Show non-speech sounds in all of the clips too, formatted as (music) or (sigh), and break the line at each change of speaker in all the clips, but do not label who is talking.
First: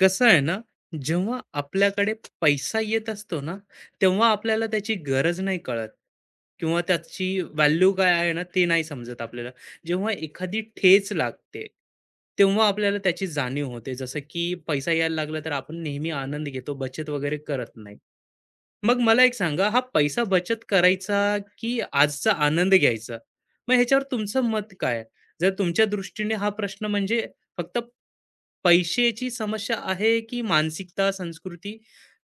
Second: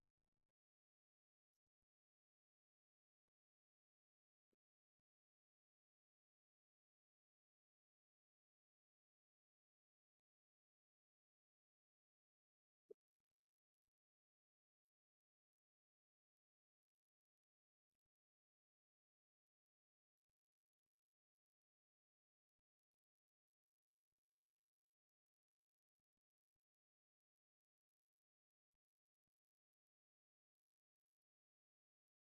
कसं आहे ना, जेव्हा आपल्याकडे पैसा येत असतो ना, तेव्हा आपल्याला त्याची गरज नाही कळत किंवा त्याची व्हॅल्यू काय आहे ना, ते नाही समजत आपल्याला. जेव्हा एखादी ठेच लागते, तेव्हा आपल्याला त्याची जाणीव होते. जसं की पैसा यायला लागला, तर आपण नेहमी आनंद घेतो, बचत वगैरे करत नाही. मग मला एक सांगा, हा पैसा बचत करायचा की आजचा आनंद घ्यायचा? मग ह्याच्यावर तुमचं मत काय? जर तुमच्या दृष्टीने हा प्रश्न म्हणजे फक्त पैशाची समस्या आहे, की मानसिकता, संस्कृती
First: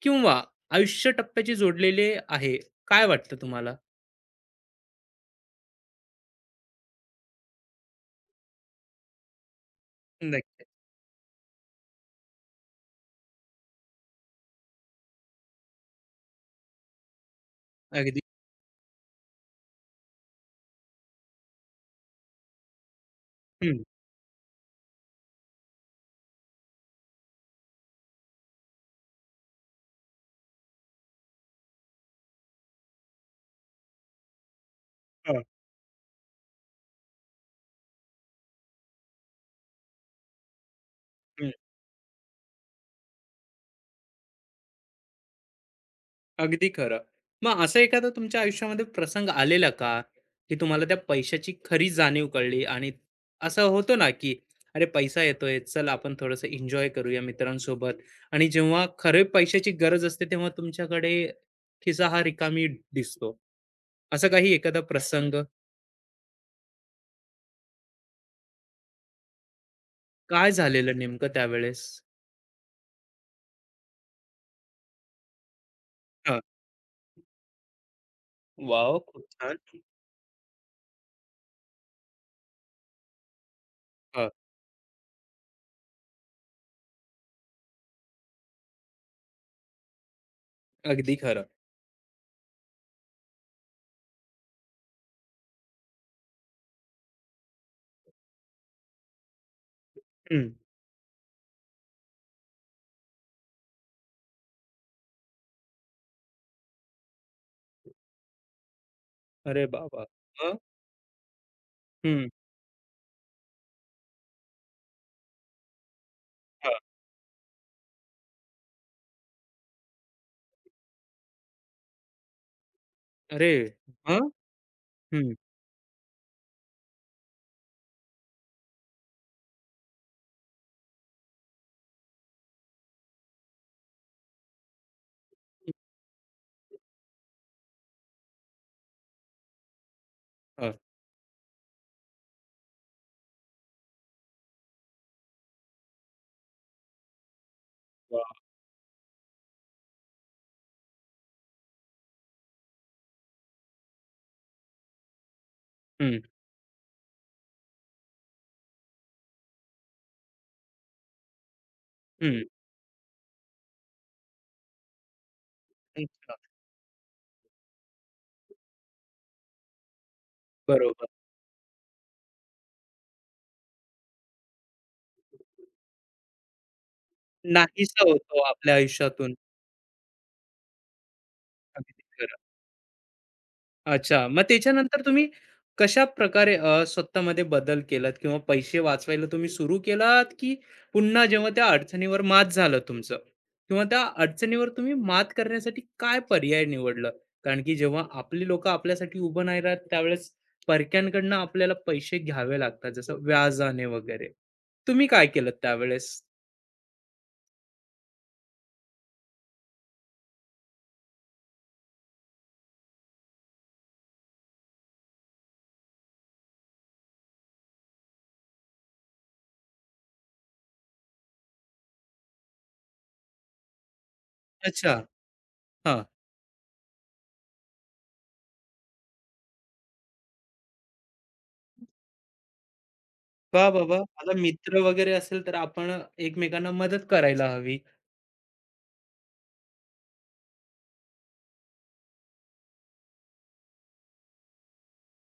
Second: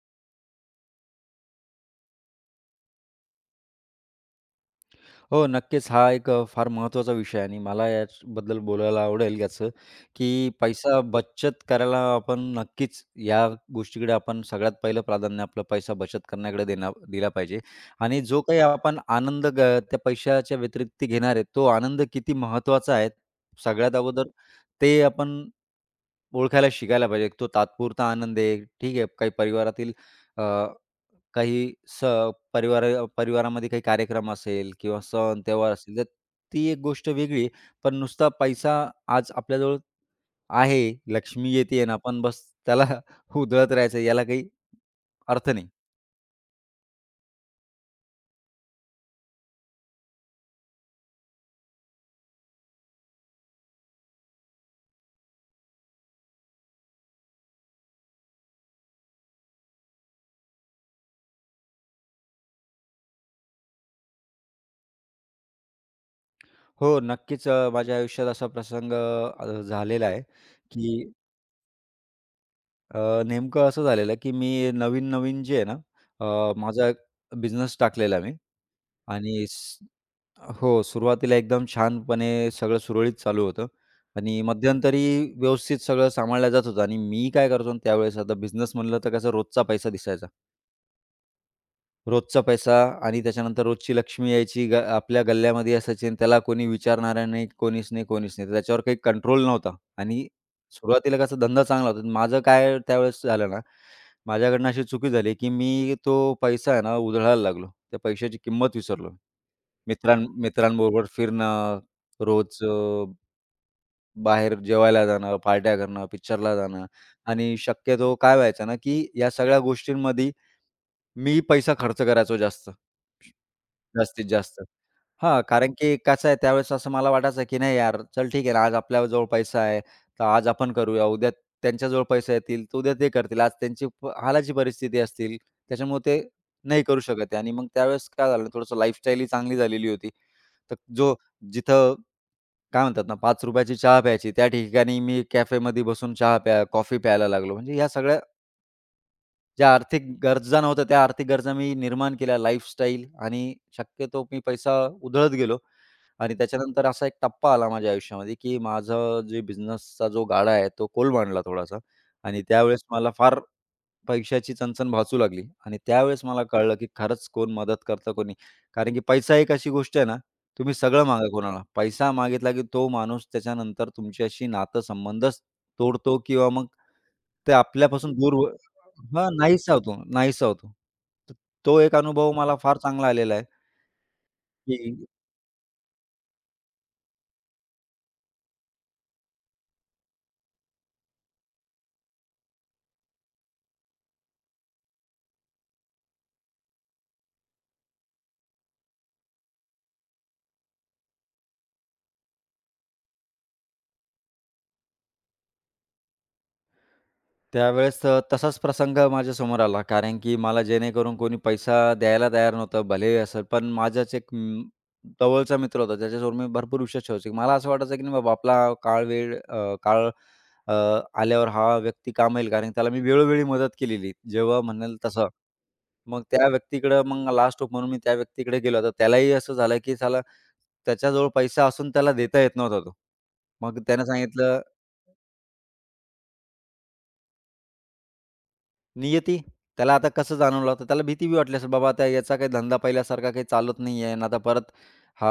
किंवा आयुष्य टप्प्याशी जोडलेले आहे? काय वाटतं तुम्हाला?
हो, नक्कीच. हा एक फार महत्त्वाचा विषय आहे आणि मला याबद्दल बोलायला आवडेल याचं, की
नक्कीच.
पैसा बचत करायला आपण नक्कीच या गोष्टीकडे आपण सगळ्यात पहिलं प्राधान्य आपलं पैसा बचत करण्याकडे देणं दिला पाहिजे
अगदी.
आणि जो काही आपण आनंद ग त्या पैशाच्या व्यतिरिक्त घेणार आहे, तो आनंद किती महत्त्वाचा आहे,
हं,
सगळ्यात अगोदर ते आपण ओळखायला शिकायला पाहिजे. तो तात्पुरता आनंद आहे, ठीक आहे. काही परिवारातील काही स परिवार परिवारामध्ये काही कार्यक्रम असेल किंवा सण
हां,
त्योहार असेल, तर ती एक गोष्ट वेगळी आहे. पण नुसता पैसा आज आपल्याजवळ आहे,
हं.
लक्ष्मी येते आणि आपण बस त्याला (laughs) उधळत राहायचं याला काही अर्थ नाही.
अगदी खरं. मग असा एखादा तुमच्या आयुष्यामध्ये प्रसंग आलेला का, की तुम्हाला त्या पैशाची खरी जाणीव कळली आणि असं होतं ना, की "अरे, पैसा येतोय, चल आपण थोडंसं एन्जॉय करूया मित्रांसोबत" आणि जेव्हा खरे पैशाची गरज असते, तेव्हा तुमच्याकडे खिसा हा रिकामी दिसतो. असा काही एखादा प्रसंग?
हो, नक्कीच माझ्या आयुष्यात असा प्रसंग झालेला आहे,
काय झालेलं
की
नेमकं त्यावेळेस?
नेमकं असं झालेलं, की मी नवीन-नवीन जे आहे ना,
हां.
माझा बिझनेस टाकलेला मी.
वाव, खूप
आणि
छान.
स हो, सुरुवातीला एकदम छानपणे सगळं सुरळीत चालू होतं
हां,
आणि मध्यंतरी व्यवस्थित सगळं सांभाळलं जात होतं आणि मी काय करायचो ना त्यावेळेस आता बिझनेस म्हणलं तर कसं रोजचा पैसा दिसायचा.
अगदी खरं.
रोजचा पैसा आणि त्याच्यानंतर रोजची लक्ष्मी यायची ग आपल्या गल्ल्यामध्ये असायची आणि त्याला कोणी विचारणारा नाही, कोणीच नाही, कोणीच नाही. तर त्याच्यावर काही कंट्रोल नव्हता आणि
हं.
सुरुवातीला कसा धंदा चांगला होता. माझं काय त्यावेळेस झालं ना, माझ्याकडनं अशी चुकी झाली, की मी तो पैसा आहे ना उधळायला लागलो. त्या पैशाची किंमत विसरलो.
अरे वाह! वाह!
मित्रां
हं.
मित्रांबरोबर फिरणं,
हं.
रोज बाहेर जेवायला जाणं, पार्ट्या करणं, पिक्चरला जाणं आणि शक्यतो काय व्हायचं ना, की या सगळ्या गोष्टींमध्ये मी पैसा खर्च करायचो जास्त.
अरे! हां,
जास्तीत जास्त.
हं,
हां, कारण की कसं आहे त्यावेळेस असं मला वाटायचं की नाही यार, चल ठीक आहे ना, आज आपल्याजवळ पैसा आहे, तर आज आपण करूया. उद्या त्यांच्याजवळ पैसे येतील, तर उद्या ते करतील. आज त्यांची हालाची परिस्थिती असतील, त्याच्यामुळे ते नाही करू शकत आहे. आणि मग त्यावेळेस काय झालं थोडंसं लाईफस्टाईल ही चांगली झालेली होती.
हां,
तर जो जिथं काय म्हणतात ना ₹5 ची चहा प्यायची, त्या ठिकाणी मी कॅफेमध्ये बसून चहा प्या कॉफी प्यायला लागलो. म्हणजे ह्या सगळ्या
वाह!
ज्या आर्थिक गरजा नव्हत्या, त्या आर्थिक गरजा मी निर्माण केल्या. लाईफस्टाईल आणि शक्यतो मी पैसा उधळत गेलो
हं,
आणि त्याच्यानंतर असा एक टप्पा आला माझ्या आयुष्यामध्ये, की माझा जे बिझनेसचा जो गाडा आहे, तो कोलमडला थोडासा आणि
हं.
त्यावेळेस मला फार पैशाची चणचण भासू लागली आणि त्यावेळेस
अच्छा,
मला कळलं, की खरंच कोण मदत करतं, कोण नाही. कारण की पैसा एक अशी गोष्ट आहे ना, तुम्ही सगळं
बरोबर.
मागा कोणाला. पैसा मागितला, की तो माणूस त्याच्यानंतर तुमच्याशी नातेसंबंधच तोडतो किंवा मग ते
नाहीसा
आपल्यापासून दूर
होतो
व
आपल्या
हां,
आयुष्यातून.
नाहीसा होतो, नाहीसा होतो. तर तो एक
अगदी
अनुभव
खरं.
मला फार चांगला आलेला आहे,
अच्छा. मग त्याच्यानंतर
की
तुम्ही कशाप्रकारे स्वतःमध्ये बदल केलात किंवा पैसे वाचवायला तुम्ही सुरू केलात, की पुन्हा जेव्हा त्या अडचणीवर मात झालं तुमचं किंवा त्या अडचणीवर तुम्ही मात करण्यासाठी काय पर्याय निवडलं? कारण की जेव्हा आपली लोकं आपल्यासाठी उभं नाही राहत, त्यावेळेस परक्यांकडनं आपल्याला पैसे घ्यावे लागतात, जसं व्याजाने वगैरे. तुम्ही काय केलं त्यावेळेस?
त्यावेळेस तसाच प्रसंग माझ्यासमोर आला. कारण की मला जेणेकरून कोणी पैसा द्यायला तयार नव्हतं. भलेही असेल, पण माझाच एक जवळचा मित्र होता. त्याच्यावर मी भरपूर विश्वास ठेवायचो. मला असं वाटायचं की नाही बाबा आपला काळ अ, आल्यावर हा व्यक्ती कामा येईल. कारण त्याला मी वेळोवेळी मदत केलेली. जेव्हा
अच्छा.
म्हणेल तसं.
हां.
मग त्या व्यक्तीकडं मग लास्ट म्हणून मी त्या व्यक्तीकडे गेलो. तर त्यालाही असं झालं की साला त्याच्याजवळ पैसा असून त्याला देता येत नव्हता तो.
वाह,
मग
वाह, वाह!
त्यानं
आता
सांगितलं
मित्र वगैरे असेल तर आपण एकमेकांना मदत करायला हवी.
नियती. त्याला आता कसं जाणवलं होतं? त्याला भीती बी वाटली असेल, बाबा आता याचा काही धंदा पहिल्यासारखा काही चालत नाही आहे आणि आता परत हा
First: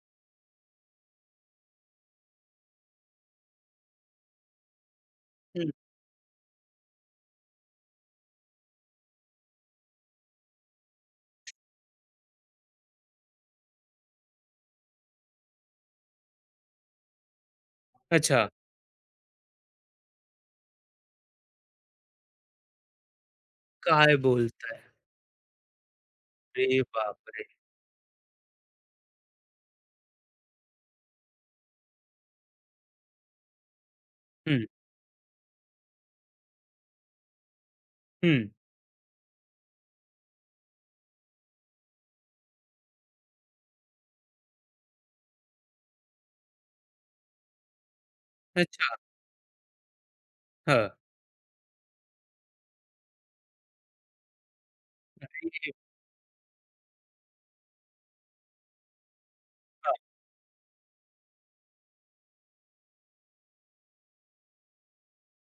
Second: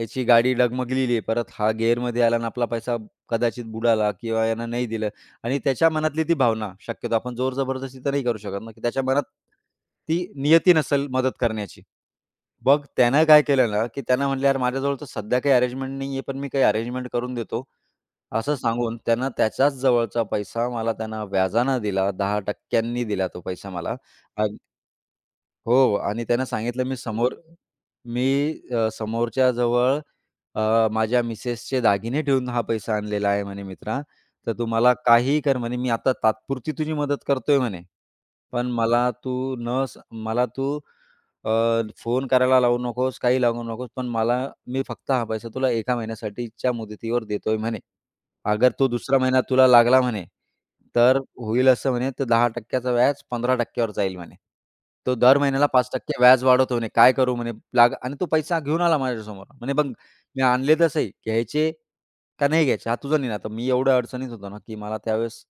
याची गाडी डगमगलेली आहे. परत हा गिअरमध्ये आला आणि आपला पैसा कदाचित बुडाला किंवा यानं नाही दिलं आणि
हं.
त्याच्या मनातली ती भावना शक्यतो आपण जोर जबरदस्ती तर नाही करू शकत ना, की त्याच्या मनात ती नियती नसेल मदत करण्याची. मग त्यानं काय केलं ना, की त्यानं म्हटलं, "यार माझ्याजवळ तर सध्या काही अरेंजमेंट नाही आहे, पण मी काही अरेंजमेंट करून देतो."
अच्छा.
असं सांगून त्यांना त्याच्याच जवळचा पैसा मला त्यांना व्याजानं दिला, 10% दिला तो पैसा मला.
काय
अग
बोलताय?
हो आणि त्यांना
अरे
सांगितलं मी समोर
बापरे!
मी समोरच्या जवळ माझ्या मिसेसचे दागिने ठेवून हा पैसा आणलेला आहे म्हणे मित्रा. तर तू
हं,
मला काहीही कर म्हणे, मी आता तात्पुरती तुझी मदत करतोय म्हणे.
हं.
पण मला तू अ, फोन करायला लावू नकोस, काही लागू नकोस. पण मला मी फक्त हा पैसा तुला 1 महिन्यासाठीच्या मुदतीवर देतोय म्हणे. अगर तो
अच्छा.
दुसरा महिना तुला लागला म्हणे,
हां.
तर होईल असं म्हणे, तर 10% व्याज 15% वर जाईल म्हणे. तो दर महिन्याला
अरे
5% व्याज वाढवतो म्हणे. काय करू म्हणे लाग आणि तो पैसा घेऊन आला माझ्यासमोर. म्हणे बघ मी आणले तसे घ्यायचे का नाही घ्यायचे हा तुझा निर्णय. आता मी एवढ्या अडचणीत होतो ना, की मला त्यावेळेस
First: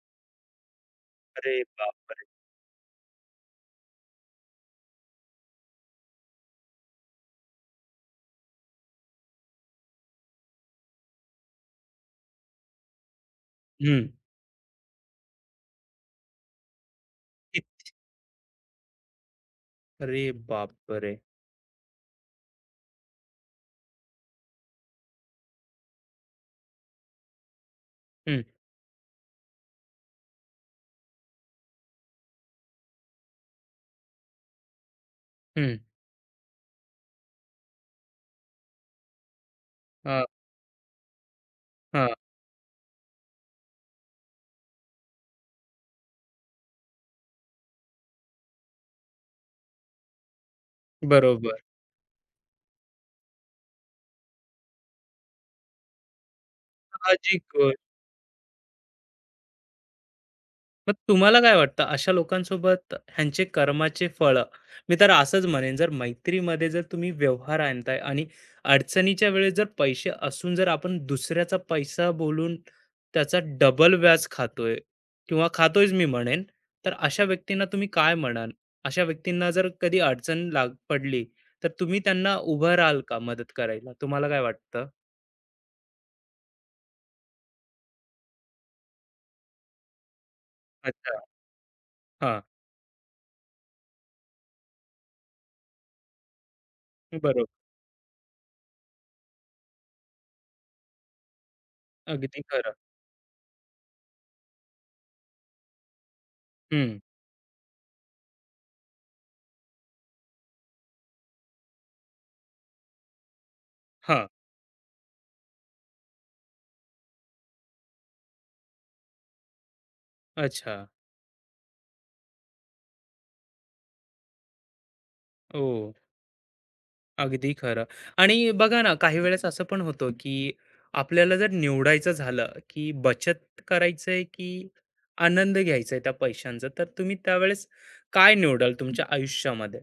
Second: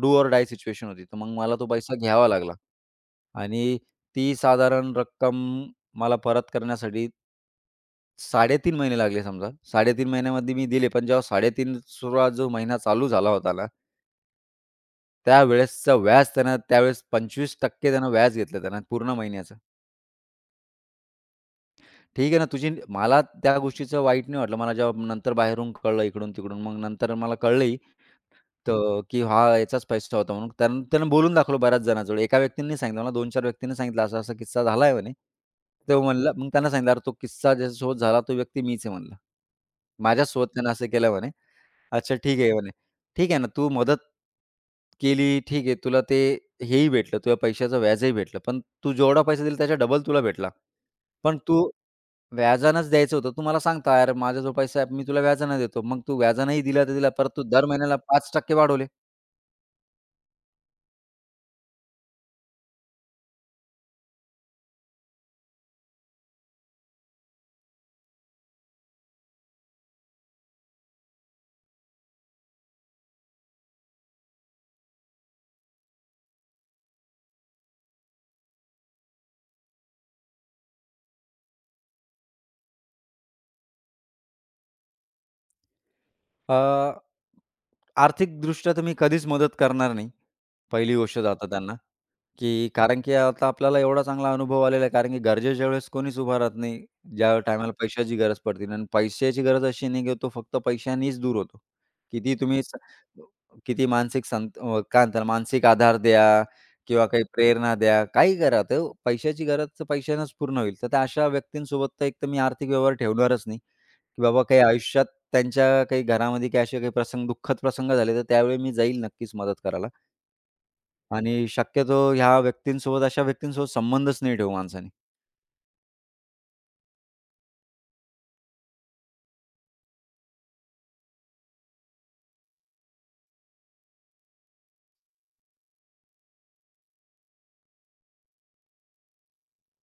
डू ओर डाय सिच्युएशन होती. तर मग
बापरे!
मला तो पैसा
बापरे!
घ्यावा लागला आणि ती साधारण रक्कम मला परत करण्यासाठी 3.5 महिने लागले समजा. 3.5 महिन्यामध्ये मी दिले, पण जेव्हा 3.5 सुरुवात जो महिना चालू झाला होता ना,
हं.
त्यावेळेसचं व्याज त्यानं त्यावेळेस 25% त्यानं व्याज घेतलं त्यानं पूर्ण महिन्याचं.
अरे बापरे!
ठीक आहे ना, मला त्या गोष्टीचं वाईट नाही वाटलं. मला जेव्हा नंतर बाहेरून कळलं इकडून-तिकडून, मग नंतर मला कळलंही
हं,
तर की हा याचाच पैसा होता म्हणून. त्यानं त्यानं बोलून दाखवलं बऱ्याच जणांजवळ. एका व्यक्तीने नाही सांगितलं मला 2-4 व्यक्तींनी सांगितलं, "असा-असा किस्सा झालाय" म्हणे.
हं.
तो म्हणला मग त्यांना सांगितलं, "अरे तो किस्सा ज्याच्यासोबत झाला तो व्यक्ती मीच आहे" म्हणला.
हां,
"माझ्यासोबत त्यानं असं केलं" म्हणे.
हां.
अच्छा ठीक आहे म्हणे. ठीक आहे ना, तू मदत केली ठीक आहे. तुला ते हेही भेटलं, तुझ्या पैशाचं व्याजही भेटलं. पण तू जेवढा पैसा दिला त्याच्या डबल तुला भेटला. पण
बरोबर.
तू व्याजानंच द्यायचं होतं. तू मला सांगता, "यार माझा जो पैसा आहे मी तुला व्याजानं देतो." मग तू व्याजानंही दिला तर दिला, परत तू
साहजिक.
दर महिन्याला 5% वाढवले.
मग तुम्हाला काय वाटतं अशा लोकांसोबत? ह्यांचे कर्माचे फळं, मी तर असंच म्हणेन, जर मैत्रीमध्ये जर तुम्ही व्यवहार आणताय आणि अडचणीच्या वेळेस जर पैसे असून जर आपण दुसऱ्याचा पैसा बोलून त्याचा डबल व्याज खातोय किंवा खातोयच, मी म्हणेन. तर अशा व्यक्तींना तुम्ही काय म्हणाल? अशा व्यक्तींना जर कधी अडचण पडली, तर तुम्ही त्यांना उभं राहाल का मदत करायला? तुम्हाला काय वाटतं?
अ, आर्थिकदृष्ट्या तर मी कधीच मदत करणार नाही. पहिली
अच्छा.
गोष्ट तर त्यांना.
हां.
की कारण की आता आपल्याला एवढा चांगला अनुभव आलेला आहे, कारण की गरजेच्या वेळेस कोणीच उभा राहत नाही. ज्या
बरोबर.
टायमाला पैशाची गरज पडते आणि पैशाची गरज अशी नाही की तो फक्त पैशानीच दूर होतो. किती
अगदी
तुम्ही
खरं.
स किती काय म्हणतात मानसिक आधार द्या
हम्म.
किंवा काही प्रेरणा द्या, काही करा. तर पैशाची गरज तर पैशानेच पूर्ण होईल. तर त्या अशा व्यक्तींसोबत तर एक तर मी आर्थिक व्यवहार ठेवणारच नाही, की
हां.
बाबा काही आयुष्यात त्यांच्या काही घरामध्ये काही असे काही प्रसंग दुःखद प्रसंग झाले, तर त्यावेळी मी जाईल नक्कीच मदत करायला.
अच्छा.
आणि शक्यतो ह्या व्यक्तींसोबत अशा व्यक्तींसोबत संबंधच नाही ठेवू माणसाने.
ओ, अगदी खरं. आणि बघा ना, काही वेळेस असं पण होतं, की आपल्याला जर निवडायचं झालं, की बचत करायचंय की आनंद घ्यायचा आहे त्या पैशांचा, तर तुम्ही त्यावेळेस काय निवडाल तुमच्या आयुष्यामध्ये?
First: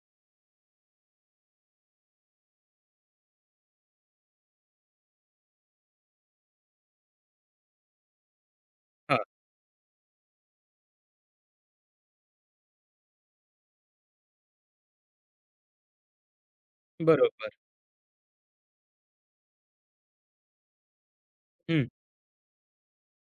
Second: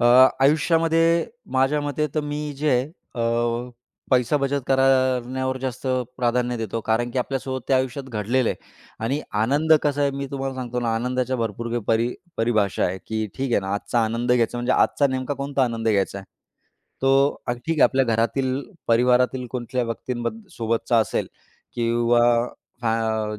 अ, आयुष्यामध्ये माझ्या मते तर मी जे आहे पैसा बचत करण्यावर जास्त प्राधान्य देतो. कारण की आपल्यासोबत त्या आयुष्यात घडलेलं आहे
हां,
आणि आनंद कसा आहे मी तुम्हाला सांगतो ना, आनंदाच्या भरपूर काही परिभाषा आहे, की ठीक आहे ना, आजचा आनंद घ्यायचा म्हणजे आजचा नेमका कोणता आनंद घ्यायचा आहे? तो
बरोबर.
ठीक आहे आपल्या घरातील परिवारातील कोणत्या व्यक्तींबद्द सोबतचा असेल
हं,
किंवा फॅ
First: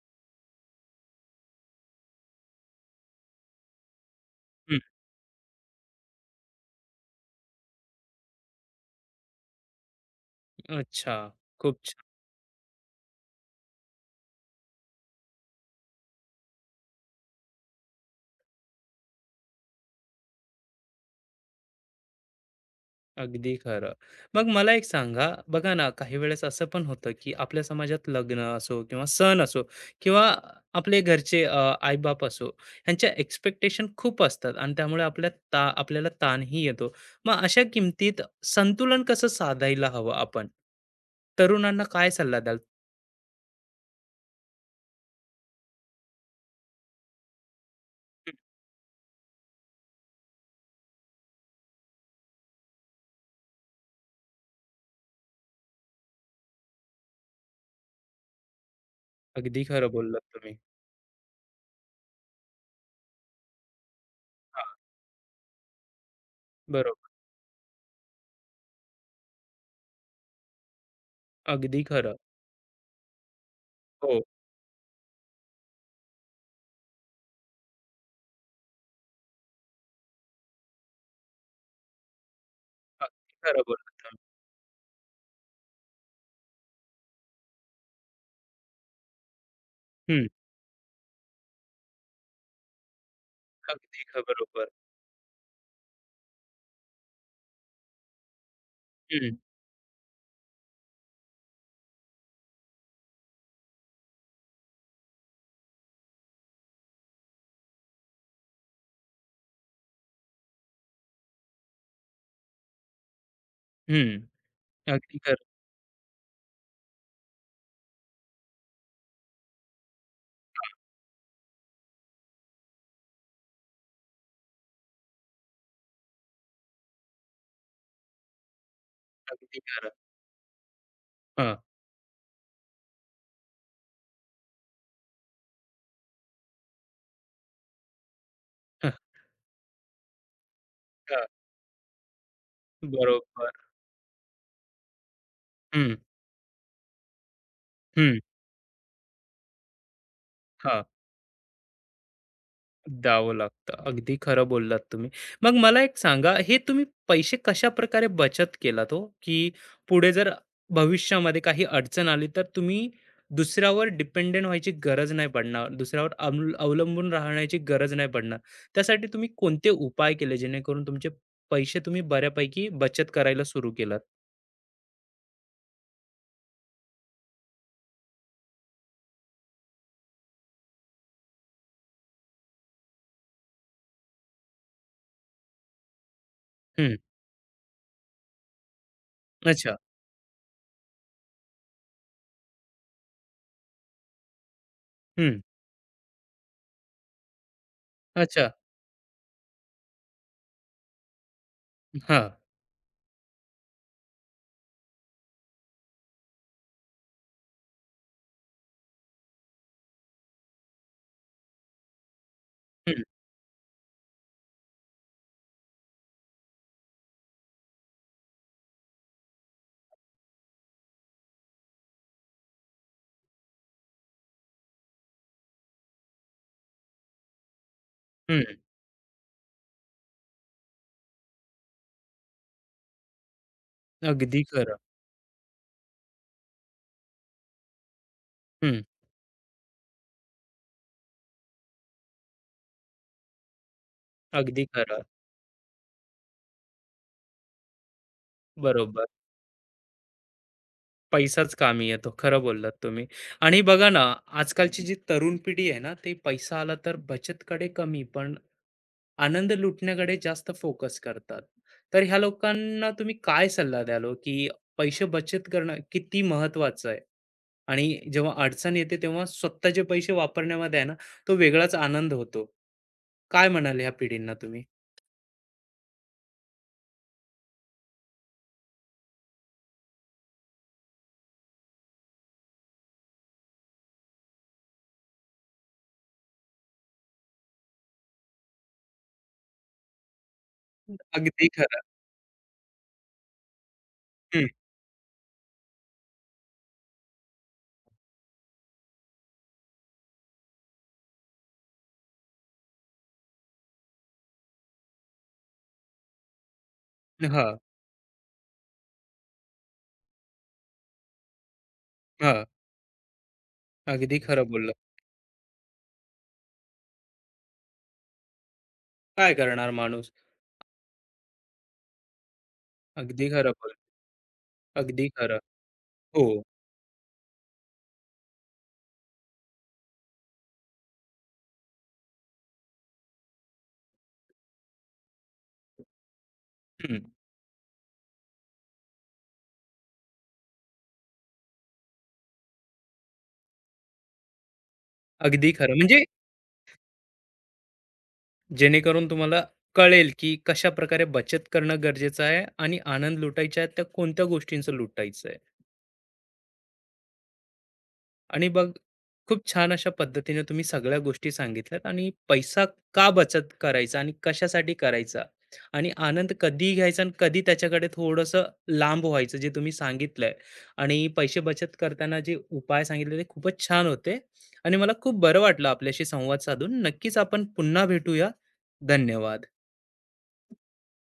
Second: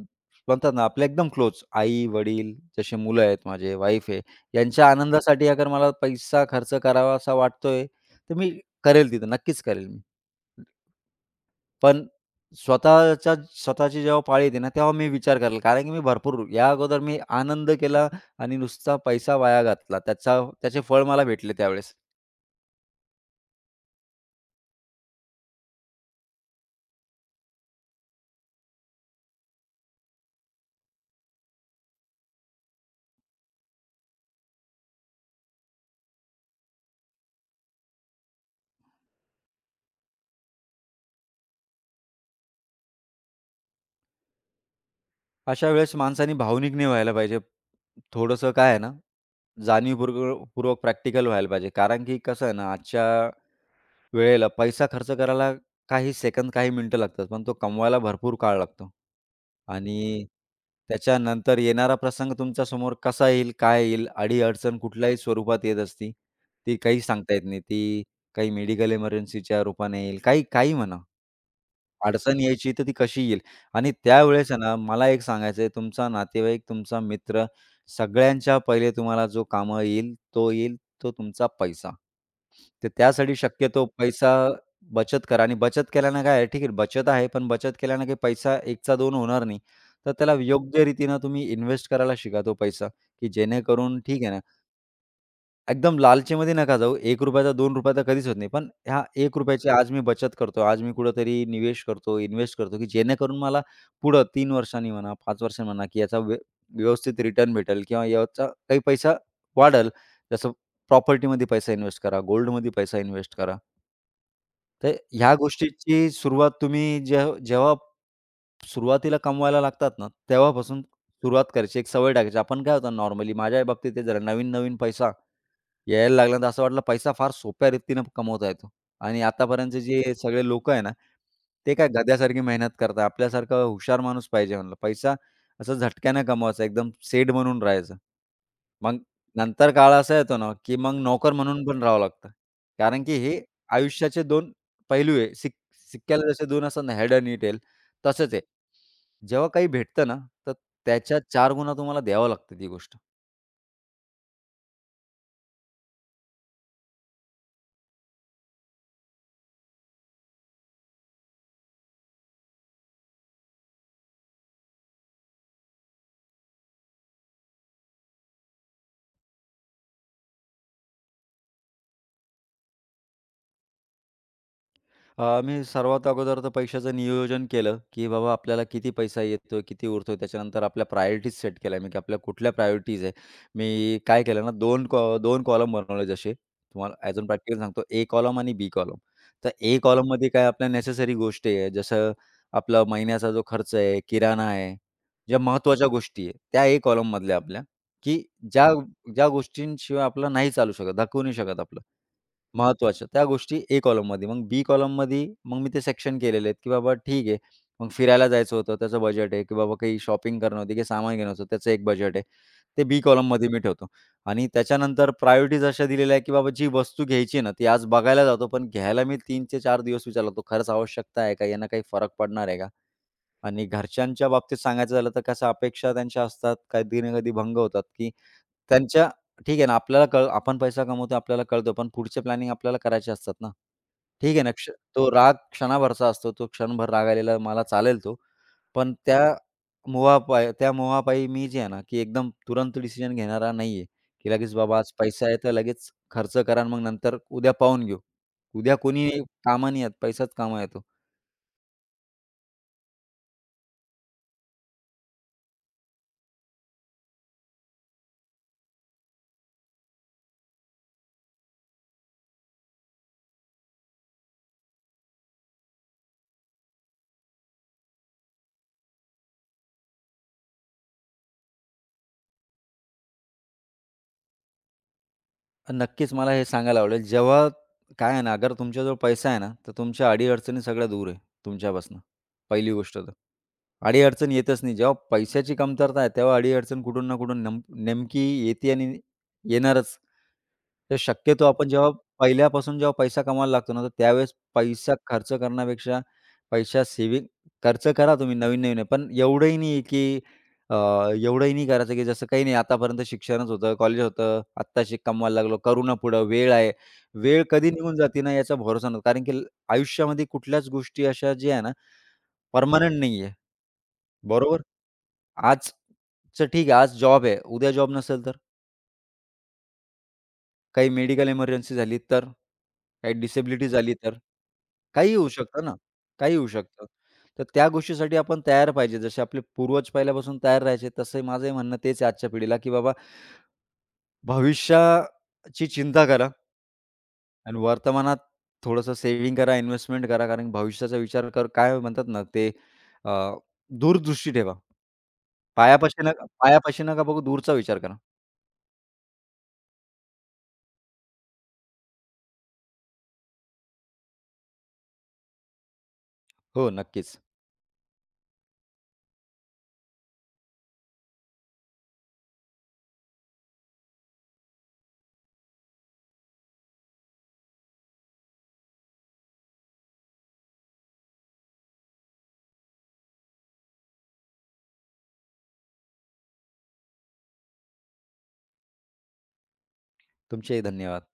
म्हणतात ना आपल्या एकदम क्लोज आई-वडील, जसे मुलं आहेत माझे, वाईफ आहे,
हं.
यांच्या आनंदासाठी अगर मला पैसा खर्च करावासा वाटतोय, तर मी करेल तिथं नक्कीच करेल मी.
अच्छा. खूप
पण
छान.
स्वतःच्या स्वतःची जेव्हा पाळी येते ना, तेव्हा मी विचार करेल. कारण की मी भरपूर या अगोदर मी आनंद केला आणि नुसता पैसा वाया घातला. त्याचा त्याचे फळ मला भेटले त्यावेळेस.
अगदी खरं. मग मला एक सांगा, बघा ना, काही वेळेस असं पण होतं, की आपल्या समाजात लग्न असो किंवा सण असो किंवा आपले घरचे आई-बाप असो, ह्यांच्या एक्स्पेक्टेशन खूप असतात आणि त्यामुळे आपल्या आपल्याला ताणही येतो. मग अशा किमतीत संतुलन कसं साधायला हवं आपण? तरुणांना काय सल्ला द्याल?
अशा वेळेस माणसाने भावनिक नाही व्हायला पाहिजे. थोडंसं काय आहे ना, पूर्वक प्रॅक्टिकल व्हायला पाहिजे. कारण की कसं आहे ना, आजच्या वेळेला पैसा खर्च करायला काही सेकंद, काही मिनिटं लागतात, पण तो कमवायला भरपूर काळ लागतो.
अगदी खरं बोललात
आणि
तुम्ही.
त्याच्यानंतर येणारा प्रसंग तुमच्या समोर कसा येईल, काय येईल,
हां,
अडी-अडचण कुठल्याही स्वरूपात येत असती. ती काही
बरोबर.
सांगता येत नाही. ती काही मेडिकल इमर्जन्सीच्या रूपाने येईल, काही काही म्हणा.
अगदी खरं.
अडचण यायची तर ती कशी येईल आणि
हो,
त्यावेळेस आहे ना, मला एक सांगायचं आहे, तुमचा नातेवाईक, तुमचा मित्र सगळ्यांच्या पहिले तुम्हाला जो कामं येईल, तो येईल तो तुमचा पैसा. तर
अगदी
त्यासाठी
खरं
शक्यतो
बोललात तुम्ही.
पैसा बचत करा आणि बचत केल्यानं काय आहे, ठीक आहे बचत आहे, पण बचत केल्यानं काही पैसा 1चा 2 होणार नाही. तर
हं,
त्याला योग्य रीतीनं तुम्ही इन्व्हेस्ट करायला शिका तो पैसा, की जेणेकरून
अगदी
ठीक
खरं.
आहे ना,
बरोबर.
एकदम लालचीमध्ये नका जाऊ. ₹1चा ₹2चा कधीच होत नाही. पण ह्या
हं,
₹1ची आज मी बचत करतो, आज मी कुठेतरी निवेश करतो, इन्व्हेस्ट करतो, की जेणेकरून मला पुढं 3 वर्षांनी म्हणा, 5 वर्षांनी म्हणा, की याचा व्यवस्थित रिटर्न भेटेल किंवा याचा काही पैसा वाढेल. जसं प्रॉपर्टीमध्ये पैसा इन्व्हेस्ट करा, गोल्डमध्ये पैसा इन्व्हेस्ट करा.
हं.
तर
अगदी
ह्या
खरं,
गोष्टीची सुरुवात तुम्ही जेव्हा जेव्हा सुरुवातीला कमवायला लागतात ना, तेव्हापासून सुरुवात करायची. एक सवय टाकायची. आपण काय होतं नॉर्मली माझ्या बाबतीत ते जरा नवीन-नवीन पैसा यायला लागला तर असं वाटलं पैसा फार सोप्या रीतीनं कमवता येतो. आणि
अगदी
आतापर्यंतचे
खरं.
जे सगळे लोकं आहे ना,
हां.
ते काय गध्यासारखी मेहनत करतात. आपल्यासारखा हुशार माणूस पाहिजे म्हणलं. पैसा असं झटक्यानं कमवायचा, एकदम सेठ बनून राहायचं.
(laughs) हं,
मग नंतर काळ असा येतो ना, की मग
हां,
नोकर म्हणून पण राहावं लागतं. कारण की हे
बरोबर.
आयुष्याचे 2 पैलू आहे.
हं,
सिक्क्याला जसे 2 असतात ना, हेड आणि टेल
हं.
तसंच आहे. जेव्हा काही भेटतं ना, तर
हां,
त्याच्या 4 गुणा तुम्हाला द्यावं लागतं ती गोष्ट.
द्यावं लागतं. अगदी खरं बोललात तुम्ही. मग मला एक सांगा, हे तुम्ही पैसे कशा प्रकारे बचत केला तो, की पुढे जर भविष्यामध्ये काही अडचण आली, तर तुम्ही दुसऱ्यावर डिपेंडंट व्हायची गरज नाही पडणार, दुसऱ्यावर अवलंबून राहण्याची गरज नाही पडणार. त्यासाठी तुम्ही कोणते उपाय केले, जेणेकरून तुमचे पैसे तुम्ही बऱ्यापैकी बचत करायला सुरू केलात?
मी सर्वात अगोदर तर पैशाचं नियोजन केलं, की बाबा आपल्याला किती पैसा येतोय, किती उरतोय. त्याच्यानंतर आपल्या प्रायोरिटीज सेट केल्या मी, की आपल्या कुठल्या प्रायोरिटीज आहे. मी काय केलं ना 2 कॉलम बनवले जसे
हं,
तुम्हाला ॲज अ प्रॅक्टिकल सांगतो. ए कॉलम आणि बी कॉलम. तर
अच्छा.
ए कॉलममध्ये काय आपल्या नेसेसरी गोष्टी आहे, जसं आपला महिन्याचा जो खर्च आहे, किराणा आहे,
हं,
ज्या महत्त्वाच्या गोष्टी आहे, त्या ए कॉलममधल्या आपल्या, की
अच्छा.
ज्या ज्या गोष्टींशिवाय आपलं नाही चालू शकत, धकवू नाही शकत आपलं.
हां,
महत्त्वाच्या त्या गोष्टी ए कॉलममध्ये. बी कॉलममध्ये मग मी ते सेक्शन केलेले आहेत, की बाबा ठीक आहे. मग फिरायला जायचं होतं, त्याचं बजेट आहे, की बाबा काही शॉपिंग करणं होती, काही सामान घेणं होतं, त्याचं एक बजेट आहे. ते
हं,
बी कॉलममध्ये मी ठेवतो. आणि त्याच्यानंतर प्रायोरिटीज अशा दिलेल्या आहे, की बाबा जी वस्तू घ्यायची आहे ना, ती आज बघायला जातो, पण घ्यायला मी तीन ते चार दिवस विचार लागतो. खरंच आवश्यकता आहे का? यानं काही फरक पडणार आहे का? आणि घरच्यांच्या बाबतीत सांगायचं झालं तर कसं अपेक्षा त्यांच्या असतात, कधी ना कधी भंग होतात, की
हं.
त्यांच्या ठीक आहे ना, आपल्याला कळ आपण पैसा कमवतो आपल्याला कळतो, पण पुढचे प्लॅनिंग आपल्याला करायचे असतात ना. ठीक
अगदी
आहे ना,
खरं.
तो राग क्षणाभरचा असतो, तो क्षणभर राग आलेला मला चालेल तो,
हं.
पण त्या मोहापायी मी जे आहे ना, की एकदम तुरंत डिसिजन घेणारा नाही की लगेच
अगदी
बाबा आज
खरं.
पैसा आहे तर लगेच खर्च करा आणि मग नंतर उद्या पाहून घेऊ. उद्या
बरोबर.
कोणी कामाला येत, पैसाच कामाला येतो.
पैसाच कामी येतो. खरं बोललात तुम्ही. आणि बघा ना, आजकालची जी तरुण पिढी आहे ना, ते पैसा आला तर बचतकडे कमी, पण आनंद लुटण्याकडे जास्त फोकस करतात. तर ह्या लोकांना तुम्ही काय सल्ला द्याल हो, की पैसे बचत करणं किती महत्त्वाचं आहे? आणि जेव्हा अडचण येते, तेव्हा स्वतःचे पैसे वापरण्यामध्ये आहे ना, तो वेगळाच आनंद होतो. काय म्हणाल ह्या पिढींना तुम्ही?
नक्कीच मला हे सांगायला आवडेल, जेव्हा काय आहे ना, अगर तुमच्याजवळ पैसा आहे ना, तर तुमच्या अडी सगळ्या दूर आहे तुमच्यापासून. पहिली गोष्ट तर. अडी-अडचण येतच नाही. जेव्हा पैशाची कमतरता आहे, तेव्हा अडी-अडचण कुठून ना कुठून नेमकी येते आणि येणारच. तर शक्यतो
अगदी
आपण
खरं.
पहिल्यापासून जेव्हा पैसा कमवायला लागतो ना, तर त्यावेळेस
हं.
पैसा खर्च करण्यापेक्षा पैसा सेव्हिंग खर्च करा तुम्ही नवीन-नवीन आहे, पण एवढंही नाही की अ, एवढंही नाही करायचं, की जसं काही नाही आतापर्यंत शिक्षणच होतं, कॉलेज होतं, आत्ताशी कमवायला लागलो, करू ना पुढं, वेळ आहे. वेळ
हां,
कधी निघून जाते ना याचा भरोसा नसतो. कारण की आयुष्यामध्ये कुठल्याच गोष्टी अशा ज्या आहे ना,
हां.
परमनंट नाही आहे.
अगदी खरं
बरोबर?
बोललात.
आजचं ठीक आहे, आज जॉब आहे, उद्या जॉब नसेल तर?
काय करणार माणूस?
काही मेडिकल इमर्जन्सी झाली तर? काही
अगदी खरं
डिसेबिलिटी झाली तर?
अगदी
काहीही होऊ
खरं.
शकतं ना,
हो.
काहीही होऊ शकतं. तर त्या गोष्टीसाठी आपण तयार पाहिजे. जसे आपले पूर्वज पहिल्यापासून तयार राहायचे, तसंही माझंही म्हणणं तेच आहे आजच्या पिढीला, की बाबा भविष्याची चिंता करा
हं.
आणि वर्तमानात थोडंसं सेव्हिंग करा, इन्व्हेस्टमेंट करा. कारण भविष्याचा विचार कर काय म्हणतात ना ते अ, दूरदृष्टी ठेवा.
अगदी खरं. म्हणजे
पायापाशी नका बघू दूरचा विचार करा.
जेणेकरून तुम्हाला कळेल, की कशा प्रकारे बचत करणं गरजेचं आहे आणि आनंद लुटायचा आहे, त्या कोणत्या गोष्टींचं लुटायचं आहे.
हो, नक्कीच.
आणि बघ, खूप छान अशा पद्धतीने तुम्ही सगळ्या गोष्टी सांगितल्यात आणि पैसा का बचत करायचा आणि कशासाठी करायचा आणि आनंद कधी घ्यायचा आणि कधी त्याच्याकडे थोडंसं लांब व्हायचं जे तुम्ही सांगितलंय आणि पैसे बचत करताना जे उपाय सांगितले ते खूपच छान होते आणि मला खूप बरं वाटलं आपल्याशी संवाद साधून. नक्कीच आपण पुन्हा भेटूया. धन्यवाद.
तुमचेही धन्यवाद.